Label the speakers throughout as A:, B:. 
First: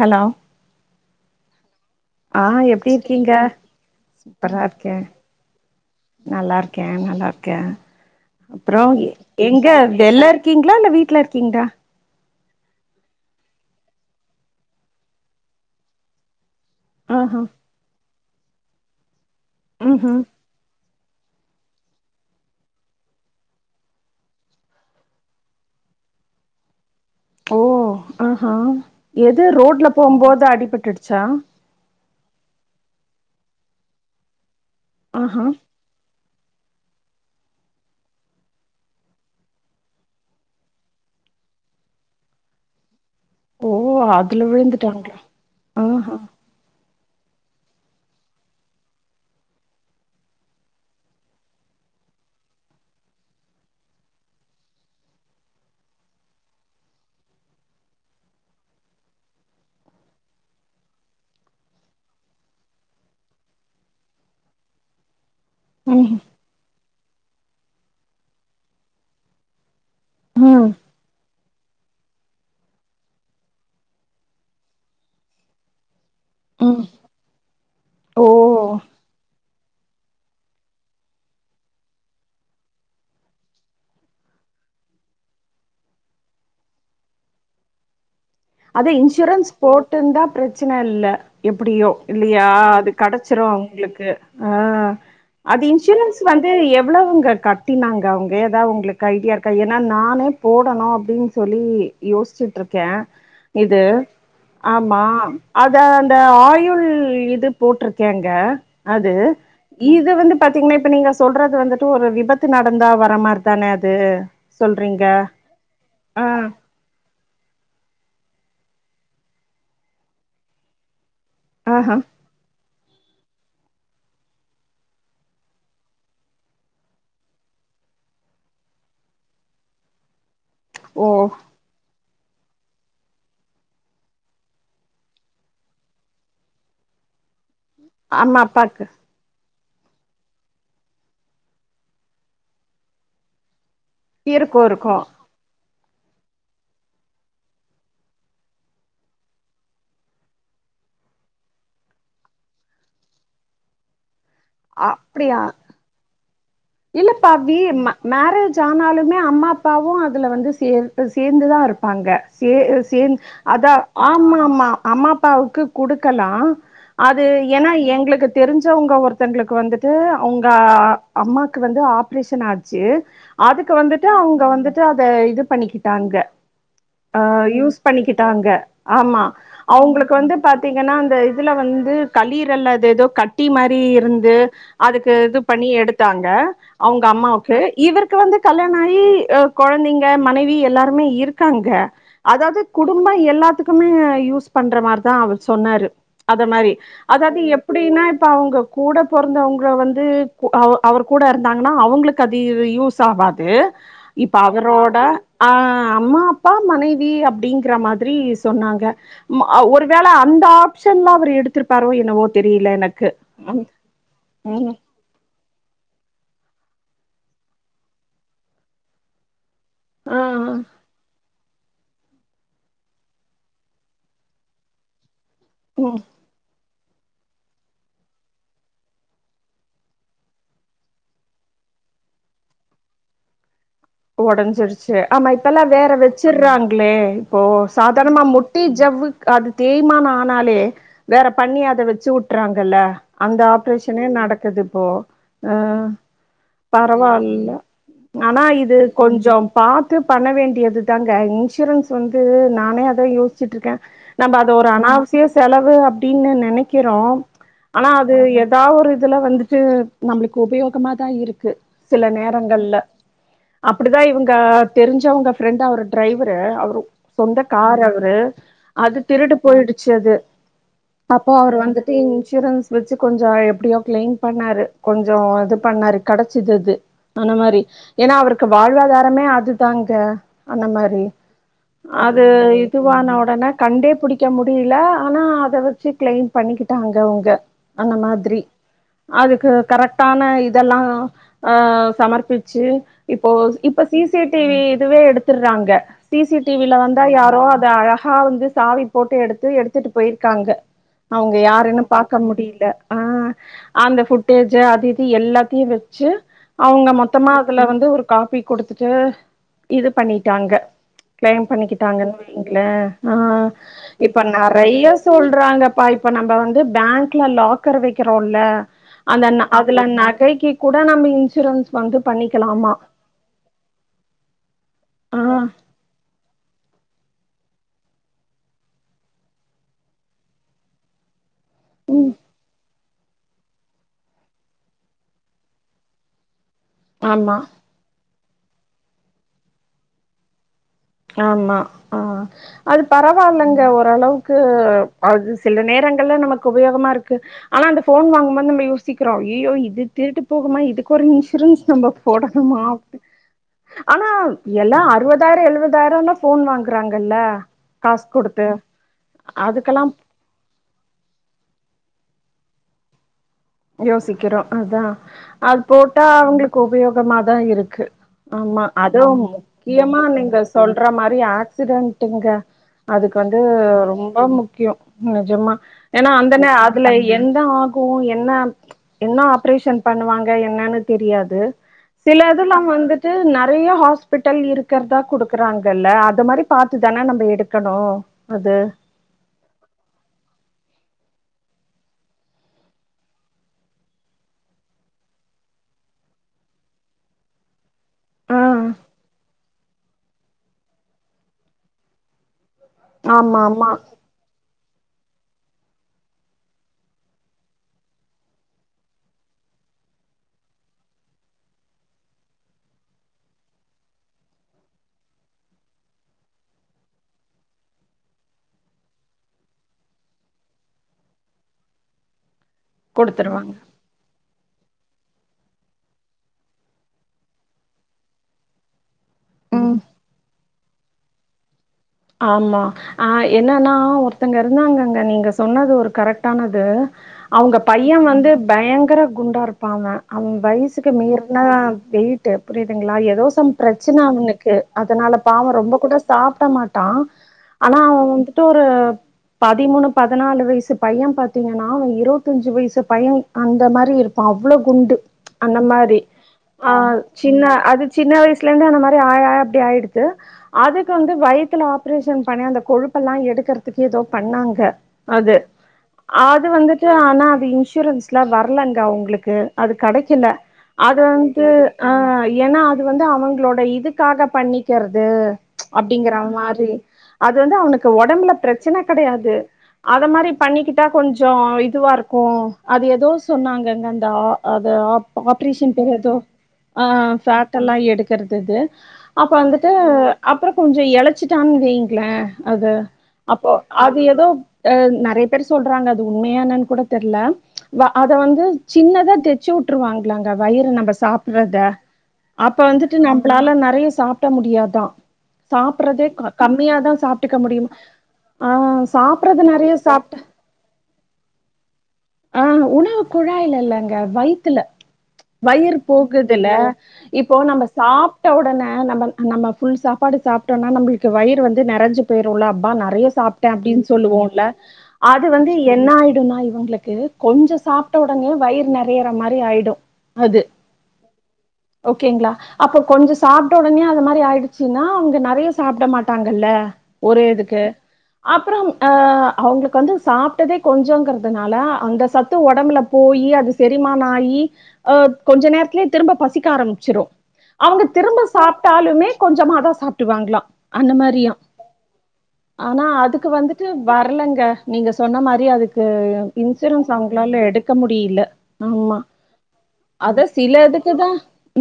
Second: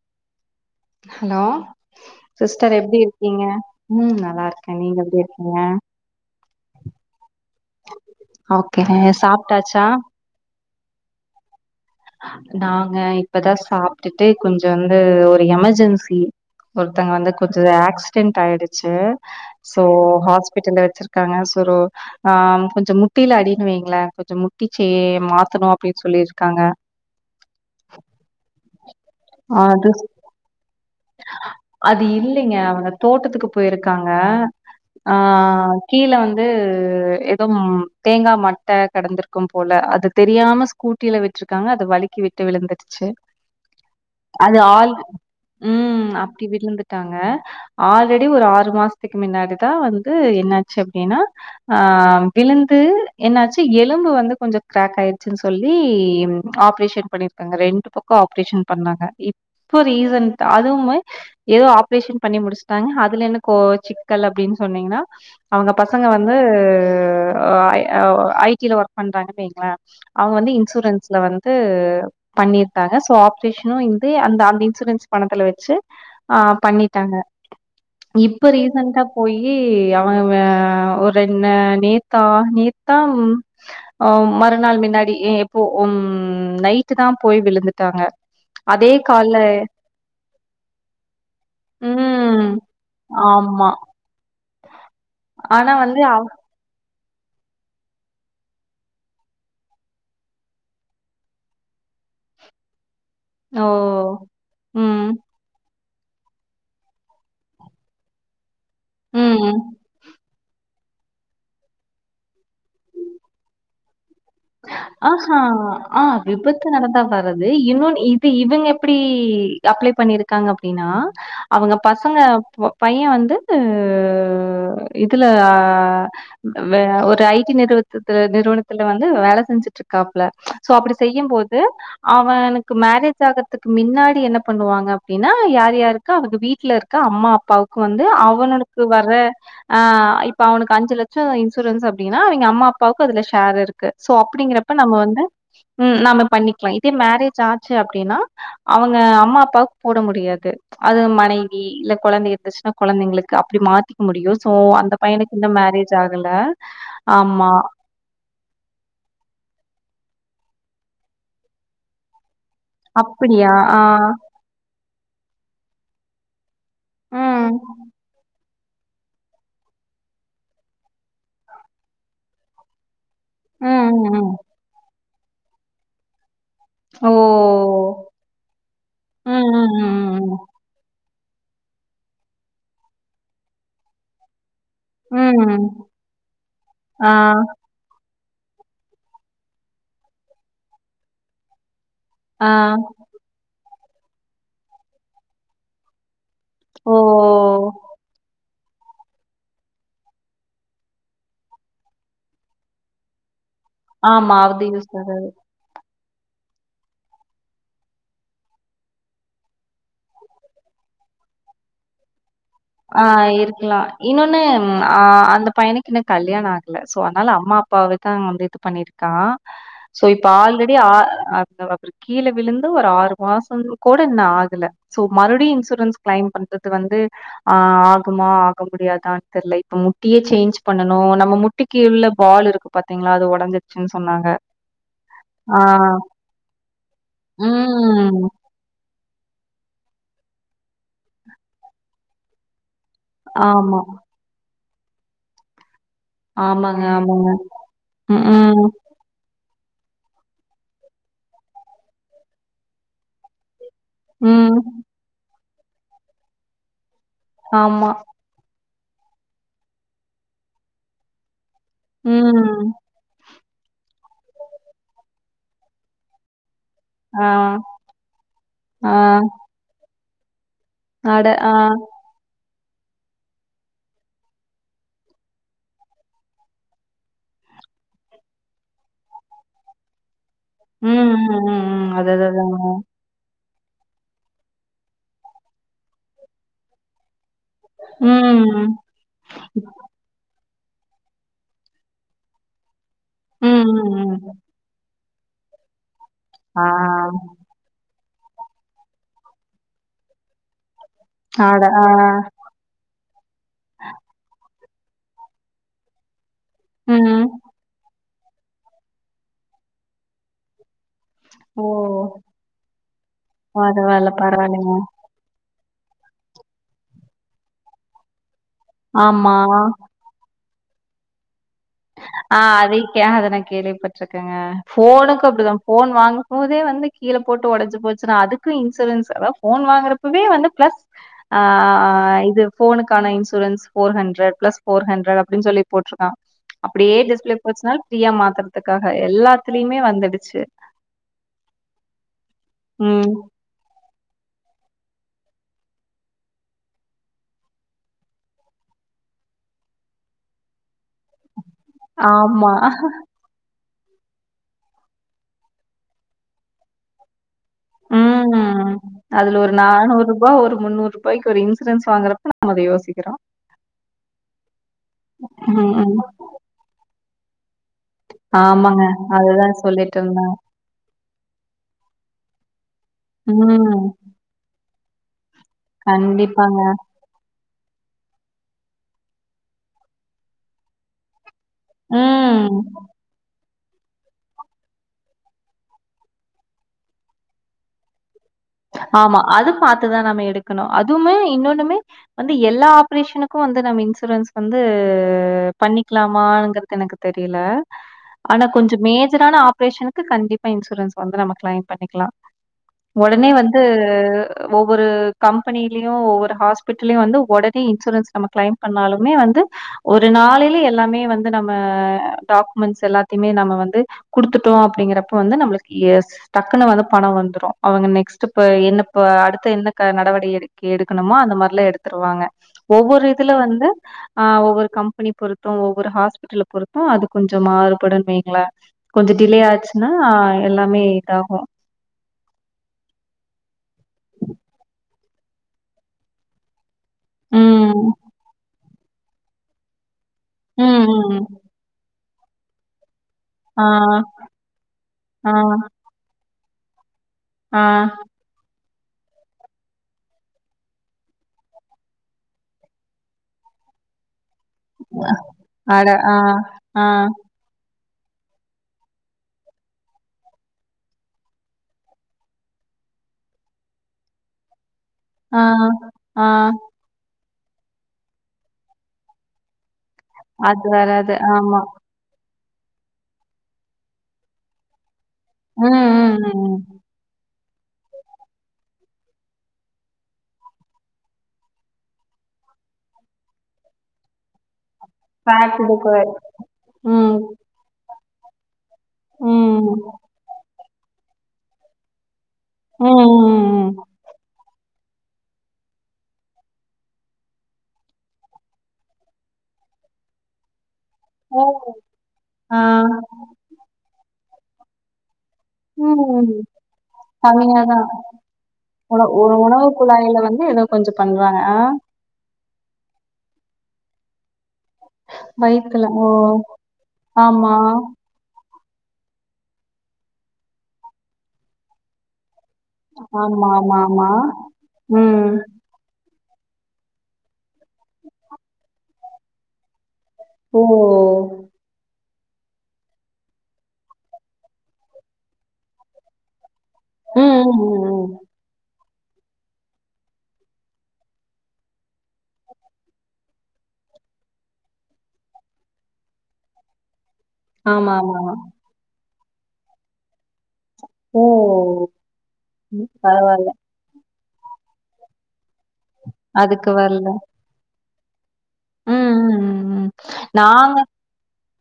A: Hello
B: hello sister எப்டி இருக்கீங்க ம் நல்லா
A: சூப்பரா
B: இருக்க
A: இருக்கே
B: நீங்க எப்டி இருக்கீங்க
A: நல்லா இருக்க நல்லா இருக்க அப்புறோ
B: ஓகே
A: எங்க
B: சாப்ட்டாச்சா?
A: வெள்ளர் இருக்கீங்களா இல்ல வீட்ல இருக்கீங்களா
B: நாங்க இப்பதா சாப்ட்டுட்டு கொஞ்சோ வந்து ஒரு எமெர்ஜென்சி ஒருத்தவுங்க வந்து
A: ஆஹா
B: கொஞ்சோ ஆக்சிடென்ட் ஆயிடுச்சு சோ
A: ம்ஹும்
B: ஹாஸ் பிட்டல்ல வெச்சிருக்காங்க சொரு ஆ கொஞ்சோ முட்டில அடின்னு வைங்களே கொஞ்சோ முட்டிச்ச மாத்தணோ அப்டின்னு சொல்லியிருக்காங்க
A: ஓ ஆஹா எது ரோட்ல
B: அது
A: போம்போது அடிபட்டுடுச்சா
B: அது இல்லைங்க அவுங்க தோட்டத்துக்கு போயிருக்காங்க ஆ
A: ஆஹா
B: கீழே வந்து ஏதோ ம் தேங்கா மட்ட கெடந்திருக்கோ போல அது தெரியாம கூட்டில விட்டுருக்காங்க அது வழுக்கி விட்டு விழுந்துடுச்சு
A: ஓ அதுல விழுந்துட்டாங்களா
B: ம்
A: ஆஹா
B: அப்டி விழுந்துட்டாங்க ஆல்ரெடி ஒரு ஆறு மாசத்துக்கு மின்னாடிதா வந்து என்னாச்சு அப்டீன்னா ஆ விழுந்து என்னாச்சு எலும்பு வந்து கொஞ்சோ கிராக் ஆயிடுச்சுன்னு சொல்லி ஆப்ரேஷன் பண்ணிருக்காங்க ரெண்டு பக்கோ ஆப்ரேஷன் பண்ணாங்க இப்போ ரீசன்ட் அதுவுமே ஏதோ ஆப்ரேஷன் பண்ணி முடிச்சுட்டாங்க அதுல என்ன கோ சிக்கல் அப்டீன்னு சொன்னீங்கன்னா அவுங்க பசங்க
A: ம்
B: வந்து வ ஓ ஐ டி ல ஒர்க் பண்றாங்க வைங்களே அவுங்க வந்து
A: ம்
B: இன்சூரன்ஸ்ல வந்து பண்ணிருக்காங்க சோ ஆப்ரேஷனோ இந்து அந்த அந்த இன்சூரன்ஸ் பணத்துல வெச்சு ஆ
A: ம்
B: பண்ணிட்டாங்க இப்ப
A: ஓ
B: ரீசண்ட்டா போயி அவ இவ ஒரு என்னா நேத்தா நேத்தா ஓ மறுநாள் மின்னாடி எப்போ ம் நைட்டுதா போய் விழுந்துட்டாங்க அதே கால்ல
A: மட்டுந்தா பிரச்சன இல்ல எப்பிடியோ இல்லையா
B: ம்.
A: அது கெடச்சிரோ
B: ஆமா.
A: அவுங்குளுக்கு ஆ அது
B: ஆனா வந்து
A: இன்சூரன்ஸ்
B: அவ்
A: வந் து எவ்வளவுங்க கட்டினாங்க அவங்க ஏதா உங்களுக்கு ஐடியா இருக்கா ஏன்னா நானே போடணு அப்டின்னு சொல்லி யோச்சுட்டுருக்கே
B: ஓ!
A: இது ஆமா
B: ம்.
A: அதா அந்த ஆயுள் இது போட்ருக்கேங்க அது
B: ம்.
A: இது வந்து பாத்தீங்கன்னா இப்ப நீங்க ச் சொல்றது வந்துட்டு ஒரு விபத்து நடந்தா வர மாரி தான அது சொல்றீங்க
B: ஆஹா ஆ விபத் து நடந்தா வர்றது இவ இது இவங்க எப்டி அப்ளை பண்ணிருக்காங்க அப்டின்னா அவங்க
A: ஆஹா
B: பசங்க பு பைய வந்து இதுல வ ஒரு ஐ டி நிறுவத்துல நிறுவனத்துல வந் து வேல செஞ்சுட்டுருக்காப்புல சோ அப்டி
A: ஓ
B: செய்யும் போது அவனுக்கு மாரேஜ் ஆகுறதுக்கு மின்னாடி என்ன பண்ணுவாங்க அப்டின்னா யார் யார் க்க அவக்கு வீட்ல இருக்க அம்மா அப்பாவுக்கு வந்து
A: அம்மா அப்பாக்கு
B: அவனடுக்கு வர்ற ஆ இப்ப அவனுக்கு அஞ்சு லட்சோ இன்சூரன்ஸ் அப்டின்னா அவங்க அம்மா அப்பாவுக்கு அதுல ஷேர் இரு சோ
A: இருக்கு
B: அப்டிங்கறப்ப நம்ம
A: இருக்கு
B: வந்து ம் நாம பண்ணிக்லா இதே மாரேஜ் ஆச்சு அப்டின்னா அவங்க அம்மா அப்பாவுக் போட முடியாது அது மனைவி இல்ல கொழந்த இருந்துச்சுன்னா கொழந்தைங்களுக்கு அப்டி மாத் திக்க முடியு சோ அந்த பையனுக்கு
A: அப்டியா
B: இன்னு மாரேஜ் ஆகல
A: இல்லப்பா
B: ஆமா.
A: வீ மா மாரேஜ் ஆனாலுமே அம்மா அப்பாவு அதுல வந்து சேர் சேர்ந்துதா இருப்பாங்க சே சேந்
B: அப்டியா?
A: அதா
B: ஆ.
A: ஆமா ஆமா அம்மா அப்பாவுக்கு குடுக்கலா அது
B: ம்.
A: ஏன்னா எங்களுக்கு தெரிஞ்சவுங்க ஒருத்தங்களுக்கு வந்துட்டு அவுங்க அம்மா க்கு வந்து ஆப்ரேஷன் ஆச்சு அதுக்கு
B: ம்,
A: வந்துட்டு
B: ம், ம்.
A: அவங்க வந்துட்டு அத இது பண்ணிக்கிட்டாங்க
B: ஓ!
A: அ யூஸ் பண்ணிக்கிட்டாங்க ஆமா
B: ம், ம்,
A: அவுங்களுக்கு
B: ம்,
A: வந்து
B: ம்.
A: பாத்தீங்கன்னா அந்த இதுல வந்து கல்லீரல்ல அது ஏதோ கட்டி மாரி இருந்து அதுக்கு இது
B: ம்.
A: பண்ணி எடுத்தாங்க அவுங்க
B: ஆ,
A: அம்மாவுக்கு இவருக்கு வந்து கல்யாணோ ஆயி கொழந்தைங்க மனைவி எல்லாருமே இருக்காங்க
B: ஆ.
A: அதாவ்து குடும்ப எல்லாத்துக்குமே யூஸ் பண்ற மாரிதா அவரு சொன்னாரு அத மாரி
B: ஓ!
A: அதாவ்து எப்டின்னா இப்ப அவங்க கூட பொறந்தவங்க வந்து அவ அவர் கூட இருந்தாங்கன்னா அவங்களுக்கு அது வு யூஸ் ஆகாது இப்ப
B: ஆமா. அது
A: அவரோட
B: யூஸ்
A: ஆ அம்மா அப்பா மனைவி அப்டிங்கிற மாதிரி சொன்னாங்க ம ஒருவேள அந்த ஆப்ஷன்ல அவரு எடுத்திருப்பாரோ என்னவோ தெரியல
B: ஆ
A: எனக்கு ம்
B: இருக்குலா இன்னொன்னு
A: ம்
B: ம்மா ஆ அந்த பையனுக்கு இன்னு கல்யாண ஆகல சோ அத்னால அம்மா அப்பாவத்தா வந்து இது பண்ணி க்கா சோ
A: ஆ
B: இப்ப ஆல்ரெடி ஆ அ அ அவரு கீழ விழுந்து ஒரு ஆறு மாச கூட இன்னு ஆகல சோ மறுப்டியு சூரன்ஸ்
A: ம்
B: க்ளைம் பண்றது வந்து ஆ ஆகுமா ஆக முடியாதா தெர்ல இப்ப முட்டியே சேஞ்ச் பண்ணணு நம்ம முட்டிக்கி உள்ள பால் இருக் பாத்தீங்ளா அது ஒடஞ்சு
A: ஒடஞ்சிருச்சு ஆமா இப்பல்லா வேற வெச்சிட்றாங்ளே இப்போ சாதார்ணமா
B: ம்.
A: முட் டி ஜவ்வு அது தேய்மான ஆனாலே வேற பண்ணி அத வெச்சு உட்றாங்கல்ல அந்த
B: ஆமா.
A: ஆப்ரேஷனே நடக்குதுப்போ அ
B: ஆமாங்க, ம்.
A: பரவா
B: ஆமாங்க.
A: இல்ல
B: ம்,
A: ஆனா இ
B: ம்.
A: கொஞ்சோ பாத்து பண்ண வேண்டியது தாங்க இன்சூரன்ஸ் வந்து நானே அதா யோஸ்ச்சுட்ருக்க நம்ப அது
B: ம்.
A: ஒரு அனாவசிய செலவு அப்டின்னு நெனக்கிறோ ஆனா
B: ஆமா.
A: அது எ தா ஒரு இதுல வந்துட்டு நம்ப்ளுக்கு உபயோகமா தா இருக்கு சில
B: ம்.
A: நேரங்கள்ல அப்படிதா இவுங்க தெரிஞ்சவுங்க ஃப்ரெண்ட் அவர் ட்ரைவரு அவரு
B: ஆ.
A: சொந்த கார் அவரு அது
B: ஆ.
A: திருடு போயிடுச்சு அது
B: அட
A: அப்போ
B: ஆ.
A: அவுரு வந்துட்டு இன்சூரன்ஸ் வச்சு கொஞ்சோ எப்பிடியோ க்ளைம் பண்ணாரு கொஞ்சோ இது பண்ணாரு கெடச்சிது அது சொன்ன மாரி ஏன்னா அவருக்கு வாழ்வாதாரமே அது தாங்க அந்த
B: ம்,
A: மாரி
B: ம், ம், ம்.
A: அது
B: அதுதாங்க.
A: இதுவான ஒடனே கண்டே புடிக்க முடியல ஆனா அத வச்சு க்ளைம் பண்ணிக்கிட்டாங்க அவுங்க அந்த
B: ம்,
A: மாதிரி
B: ம்,
A: அதுக்கு கரெக்ட் ட்டான இதெல்லா ஆ சமர்ப்பிச்சு இப்போ
B: ம்,
A: இப்ப சி சி
B: ம்.
A: டி வி இதுவே எடுத்துட்றாங்க சி சி டி
B: ஆ.
A: வி ல வந்தா யாரோ அ து அழகா வந்து சாவி போட்டு எடுத்து எடுத்துட்டு போயிருக்காங்க அவுங்க
B: அட
A: யாருன்னு
B: ஆ.
A: பாக்க முடியில அ அந்த ஃபுட்டேஜ்ஜு அது இது எல்லாத்தையு வெச்சு அவ்ங்க
B: ம்.
A: மொத்தமா அதுல வந்து ஒரு காபி குடுத்துட்டு இது பண்ணிட்டாங்க க்ளைம்
B: ஓ!
A: பண்ணிக்கிட்டாங்கன்னு வைங்ளே ஆ
B: பரவால்ல,
A: இப்ப
B: பரவால்லங்க.
A: நறைய சொல்றாங்கப்பா இப்ப நம்ப வந்து பேங்க்ல லாக்கர் வைக்கிறோல்ல அந்த
B: ஆமா.
A: ந அதுல நகைக்கி கூட நம்ப இன்சூரன்ஸ் வந்து பண்ணிக்கலாமா
B: ஏ அத நா கேள்விப்பட்ருக்கங்க
A: ஆ
B: ஃபோனுக்கு அப்டிதா ஃபோன் வாங்கும் போதே வந்து கீழ போட்டு ஒடஞ்சு போச்சுன்னா அதுக்கு இன்சூரன்ஸ் அதா ஃபோன் வாங்குறப்பவே வந்து ப்ளஸ் ஆ ஆ
A: ம்
B: இது ஃபோனு க்கான insurance four hundred plus four hundred அப்டிஞ் சொல்லி போட்ருக்கா அப்டியே டிஸ்பிளே
A: ஆமா
B: போச்சுனாலு ஃப்ரீயா மாத்தறத்துக்காக எல்லாத்துலியுமே வந்துடுச்சு
A: ஆமா ஆ அது
B: ம்.
A: பரவால்லங்க ஓரளவு க்கு அது சில நேரங்கள்ல நமக்கு உபயோகமா இருக்கு ஆனா அந்த ஃபோன் வாங்கும்போது நம்ம யோசிக்கிறோ ஐயயோ இது திருட்டு போகுமா இதுக்கு ஒரு இன்சூரன்ஸ் நம்ப
B: ஆமா.
A: போடனுமா அப்டி ஆனா எல்லா அறுவதாயிரோ எழுவதாயிரோனா ஃபோன் வாங்குறாங்கல்ல காசு குடுத்து அதுக்கல்லா
B: ருவா ஒரு முன்னூருபாய்க்கு ஒரு இன்சூரன்ஸ் வாங்குறப்ப நம்ம அத யோசிக்கிறோ
A: யோசிக்கிறோ அதா அது
B: ம், ம்.
A: போட்டா அவுங்ளுக்கு உபயோகமாதா இருக்கு ஆமா
B: ஆமாங்க.
A: அதவு
B: அதுதான் சொல்லிட்டு
A: முக்கியமா
B: இருந்தேன்.
A: நீங்க சொல்ற மாரி ஆக்சிடென்ட்டுங்க அதுக்கு வந்து
B: ம்.
A: ரொம் ப முக்கியோ நெஜமா ஏனா அந்தனே
B: கண்டிப்பாங்க.
A: அதுல எந்த ஆகு என்ன என்ன ஆப்ரேஷன் பண்ணுவாங்க என்னனு தெரியாது சில
B: ம்.
A: இதுல்லா வந்து ட்டு நறைய ஹாஸ்பிட்டல் இருக்கறதா குடுக்குறாங்கல்ல அது மாரி பாத்துதான நம்ப எடுக்கணு அது
B: ஆமா அது பாத்துதா நம்ம எடுக்கணு அதுமே இன்னொண்ணுமே வந்து எல்லா ஆப்ரேஷனுக்கு வந்து நம்ம இன்சூரன்ஸ் வந்து பண்ணிக்கலாமாங்கறது எனக்கு தெரியல
A: ஆ
B: ஆனா கொஞ்சோ மேஜரான ஆப்ரேஷனுக்கு கண்டிப்பா இன்சூரன்ஸ் வந்து நம்ம க்ளைம் பண்ணிக்கலா உடனே
A: ஆமா
B: வந்து
A: ஆமா
B: ஒவ்வொரு கம்பெனிலயு ஒவ்வொரு ஹாஸ்பிட்டலயு வந்து உடனே இன்சூரன்ஸ் நம்ம க்ளைம் பண்ணாலுமே வந்து ஒரு நாளைல எல்லாமே வந்து நம்ம டாக்குமெண்ட்ஸ் எல்லாத்தையுமே நம்ம வந்து குடுத்துட்டோ அப்டிங்கறப்ப வந்து நம்ளுக்கு டக்குன்னு வந்து பணோ வந்துரு அவங்க நெ நெக்ஸ்டு இப்ப என்னப்ப அடுத்த என்ன நடவடி எடு எடுக்கணுமோ அந்த மாரிலா எடுத்துருவாங்க ஒவ்வொரு இதுல
A: குடுத்துருவாங்க
B: வந்து ஆ ஒவ்வொரு கம்பெனி பொருத்து ஒவ்வொரு ஹாஸ்பிட்டல்ல பொருத்து அது கொஞ்சோ மாறுபடு வைங்ள கொஞ்சோ டிலே
A: ம்
B: ஆச்சுன்னா எல்லாமே இதாகு
A: ஆமா ஆ என்னன்னா ஒருத்தங்க இருந்தாங்கங்க நீங்க சொன்னது ஒரு கரெக்டானது அவுங்க
B: ம்.
A: பைய வந்து பயங்கர குண்டா இருப்பாங்க அவ
B: ம்,
A: வய்சுக்கு
B: ம்.
A: மீற்ன வெயிட்டு புரிதுங்ளா எதோ சம்
B: ஆ,
A: ப்ரச்சன அவுனுக்கு அதனால
B: ஆ,
A: பாவோ ரொம்ப கூட சாப்ட மாட்டா
B: ஆ.
A: ஆனா அவ வந்து டு ஒரு பதிமூணு பதனாலு வய்சு பைய பாத்தீங்கனா அவ இருவத்தஞ்சு வய்சு பைய அந்தமாரி இருப்பா அவ்ளோ குண்டு
B: அட!
A: அந்தமாரி
B: ஆ,
A: ஆ சின்ன அது சின்ன வய்சுல இருந்து அந்தமாரி ஆய் ஆய் அப்டி ஆய்டுது அதுக்கு வந்து வய் த்துல ஆப்ரேஷன் பண்ணி அந்த கொழுப்பல்லா எடுக்கறதுக்கு எதோ பண்ணாங்க அது
B: ஆ, ஆ.
A: அது வந்துட்டு ஆனா அது இன்சூரன்ஸ்லா வர்லங்க அவ்ங்ளுக்கு அது கடைக்கல அது
B: வராது.
A: வந்ட்டு
B: ஆமா.
A: ஆ எனா அது வந்து அவங்களோட இதுக்காக பண்ணிக்கிறது
B: ம், ம்,
A: அப்டிங்கறாங்
B: ம்.
A: அது வந்து அவனுக்கு ஒடம்புல ப்ரச்சன கடையாது அதமாரி பண்ணிக்கிட்டா கொஞ்சோ இதுவா இருக்கு அது எதோ சொன்னாங்கங்கந்தா அது ஆப்
B: பாட்டு
A: ஆப்ரேஷன்
B: டெக்கோரேட்.
A: பேரெதோ ஆ
B: ம்,
A: ஃபேட் லா எடுக்கறது அது அப்ப வந்துட்டு
B: ம்,
A: அப்புறோ கொஞ்சோ எழச்சிட்டான் வைங்ள அது
B: ம், ம்,
A: அப்போ
B: ம்.
A: அது எதோ அ நறைய பேர் சொல்றாங்க அது உண்மையா என்னான் கூட தெர்ல அத வந்து சின்னதா தெச்சு உட்டுருவாங்ளாங்க வயிறு நம்ப
B: ஓ!
A: சாப்புற்றத அப்ப
B: ஆ,
A: வந்துட்டு நம்ளால நறைய சாப்ட முடியாதா சாப்பற்றதே
B: ம்.
A: கம்மியாதா சாப்டுக்க
B: கம்மியா
A: முடியுமா
B: தான்.
A: ஆ சாப்பறது நறைய சாப்ட
B: கொஞ்சோ பண்றாங்க ஆ
A: ஆ உணவு குழாய்ல இல்லங்க வய்த்துல வயிறு
B: வயித்துல. ஓ!
A: போகுதுல்ல இப்போ
B: ஆமா.
A: நம்ம சாப் ட உடனே நம்ம நம்ம ஃபுல் சாப்பாடு சாப்ட்டோனா நம்ளுக்கு வயிறு வந்து நறஞ்சு பேர் உள்ள அப்பா நறைய
B: ஆமா,
A: சாப்ட்டே
B: ஆமா,
A: அப்டின்
B: ஆமா.
A: சொல்லுவோல்ல அது
B: ம்.
A: வந்து என்ன ஆய்டுனா இவுங்ளுக் கொஞ்சோ சாப்ட்ட உடனே வயிற் நறையற மாரி ஆய்டு அது
B: ஓ!
A: ஓகேங்ளா அப்ப கொஞ்சோ சாப்ட்ட உடனே அந்த மாரி ஆய்டுச்சுனா அவுங்க நறைய சாப்ட மாட்டாங்கள்ல
B: ம்,
A: ஒரே
B: ம்,
A: இதுக்கு
B: ம், ம்.
A: அப்புறோ அவுங் ஆ அவுங்களுக்கு வந்து சாப்ட்டதே கொஞ்சங்கறதுனால அந்த சத்து ஒடம்புல போயி அது செரிமானோ ஆயி ஆ கொஞ்ச நேரத்துலயே திரும்ப பசிக்க ஆரம்மிச்சிரு அவுங்க
B: ஆமா, ஆமா,
A: திரும்ப
B: ஆமா.
A: சாப்ட்டாலுமே கொஞ்சமாதா சாப்புடுவாங்ளா அந்த
B: ஓ!
A: மாரியா ஆனா
B: ம்.
A: அதுக்கு
B: பரவால்ல.
A: வந்துட்டு வரலங்க நீங்க சொன்ன மாரி அதுக்கு
B: அதுக்கு
A: இன்சூரன்ஸ்
B: வரல.
A: அவுங்ளால எடுக்க முடில
B: ம்,
A: ஆமா
B: ம், ம், ம்.
A: அதா சில
B: நாங்க
A: இதுக்குதா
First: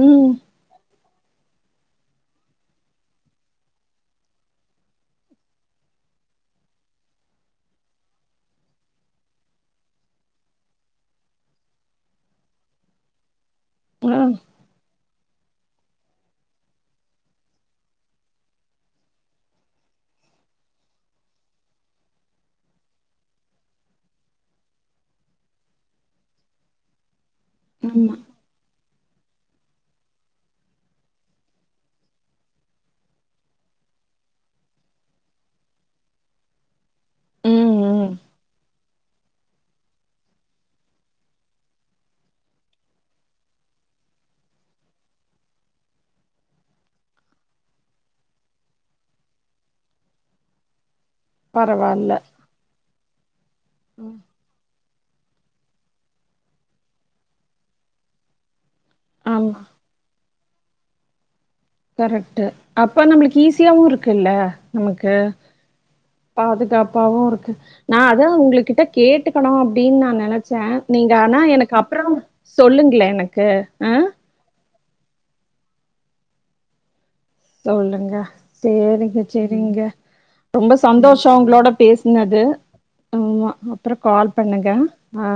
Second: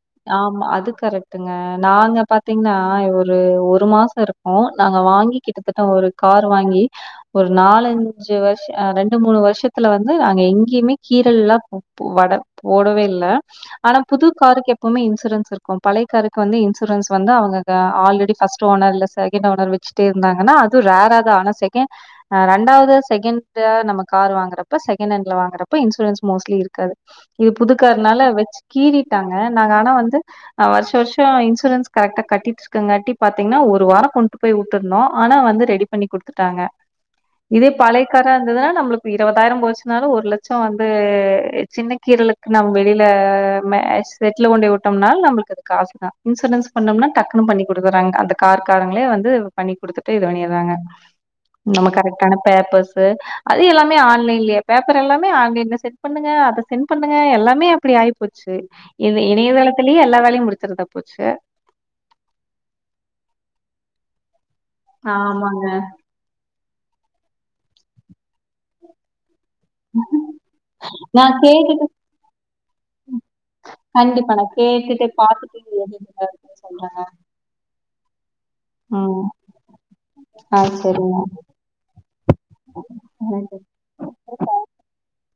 A: ம்
B: ஆமா அது கரெக்ட் இங்க நாங்க பாத்தீங்கனா ஒரு ஒரு மாசோ இருக்கோ நாங்க வாங்கி கிட்டத்தட்ட ஒரு கார் வாங்கி ஒரு நாலஞ்சு வருஷம் ரெண்டு மூணு வருஷத்துல வந்து நாங்க எங்கேயுமே கீரல்லா வட போடவே இல்ல ஆனா
A: அ.
B: புது காருக்கு எப்பவுமே இன்சூரன்ஸ் இருக் கு பழையக்காருக்கு வந்து இன்சூரன்ஸ் வந்து அவங்க ஆல்ரெடி ஃபர்ஸ்ட் ஓனர் இல்ல செகண்ட் ஓனர் வெச்சு இருந்தாங்கன்னா அது ரேராத ஆனா செகேண்ட் ரெண்டாவது செகண்ட்ஸ நம்ம கார் வாங்குறப்ப செகண்ட் ஹேண்ட்ல வாங்குறப்ப இன்சூரன்ஸ் மோஸ் ட்லி இருக்காது இது புதுக்கார்னால வெச்சு கீறிட்டாங்க நாங்க ஆனா வந்து வர்ஷோ வர்ஷோ இன்சூரன்ஸ் கரெக்டா கட்டிட்டு இருக்கங்காட்டி பாத்தீங்கன்னா ஒரு வாரோ கொண்டு போய் வுட்டுருந்தோ ஆனா வந்து ரெடிப் பண்ணி குடுத்துட்டாங்க இதே
A: ம், ம்.
B: பழையக்கார இருந்ததுன்னா நம்மளுக்கு இருவதாயிரம் போச்சுனாலு ஒரு லட்சம் வந்து சின்ன கீரலுக்கு நம்ம வெளியில செட்டுல கொண்டி வுட்டோம்னாலு நம்ளுக்கு அது காசுதா இன்சூரன்ஸ் பண்ணோம்னா டக்குன்னு பண்ணி குடுக்குறாங்க அந்த கார்காரங்களே வந்து பண்ணி குடுத்துட்டு இத பண்ணிறாங்க நம்ம
A: பரவால்ல.
B: கரெக்டான பேப்பர்ஸ்சு அது எல்லாமே ஆன்லைன்லே பேப்பர் எல்லாமே ஆன்லைன்ல செண் பண்ணுங்க அத சென்டு பண்ணுங்க எல்லாமே அப்டி ஆயி போச் ச்சு இது
A: ஆமா.
B: இணையதளத்திலயே எல்லா வேலையு முடிச்சிருந்தா போச்சு
A: கரெக்ட் அப்ப நம்மளுக்கு ஈஸியாவு இருக்கு இல்ல நமக்கு
B: ஆமாங்க
A: பாதுகாப்பாவு இருக்கு நா அத உங்களுகிட்ட கேட்டுக்கணு அப் அப்டின் நா நெனைச்சே நீங்க
B: நா
A: ஆனா எனக்கு
B: கேட்டுட்டு
A: அப்பறம் சொல்லுங்களே எனக்கு ஆ
B: கண்டிப்பா நா கேட்டுட்டு பாத்துட்டு எதுன்னு [inaudible] சொல்றங்க
A: சொல்லுங்க சேரிங்க செரிங்க
B: ஆ
A: ரொம்ப
B: செரிங்க
A: சந்தோஷோ உங்களோட பேசினது ஆமா அப்பறோ கால்
B: எனக்கு
A: பண்ணுங்க ஆ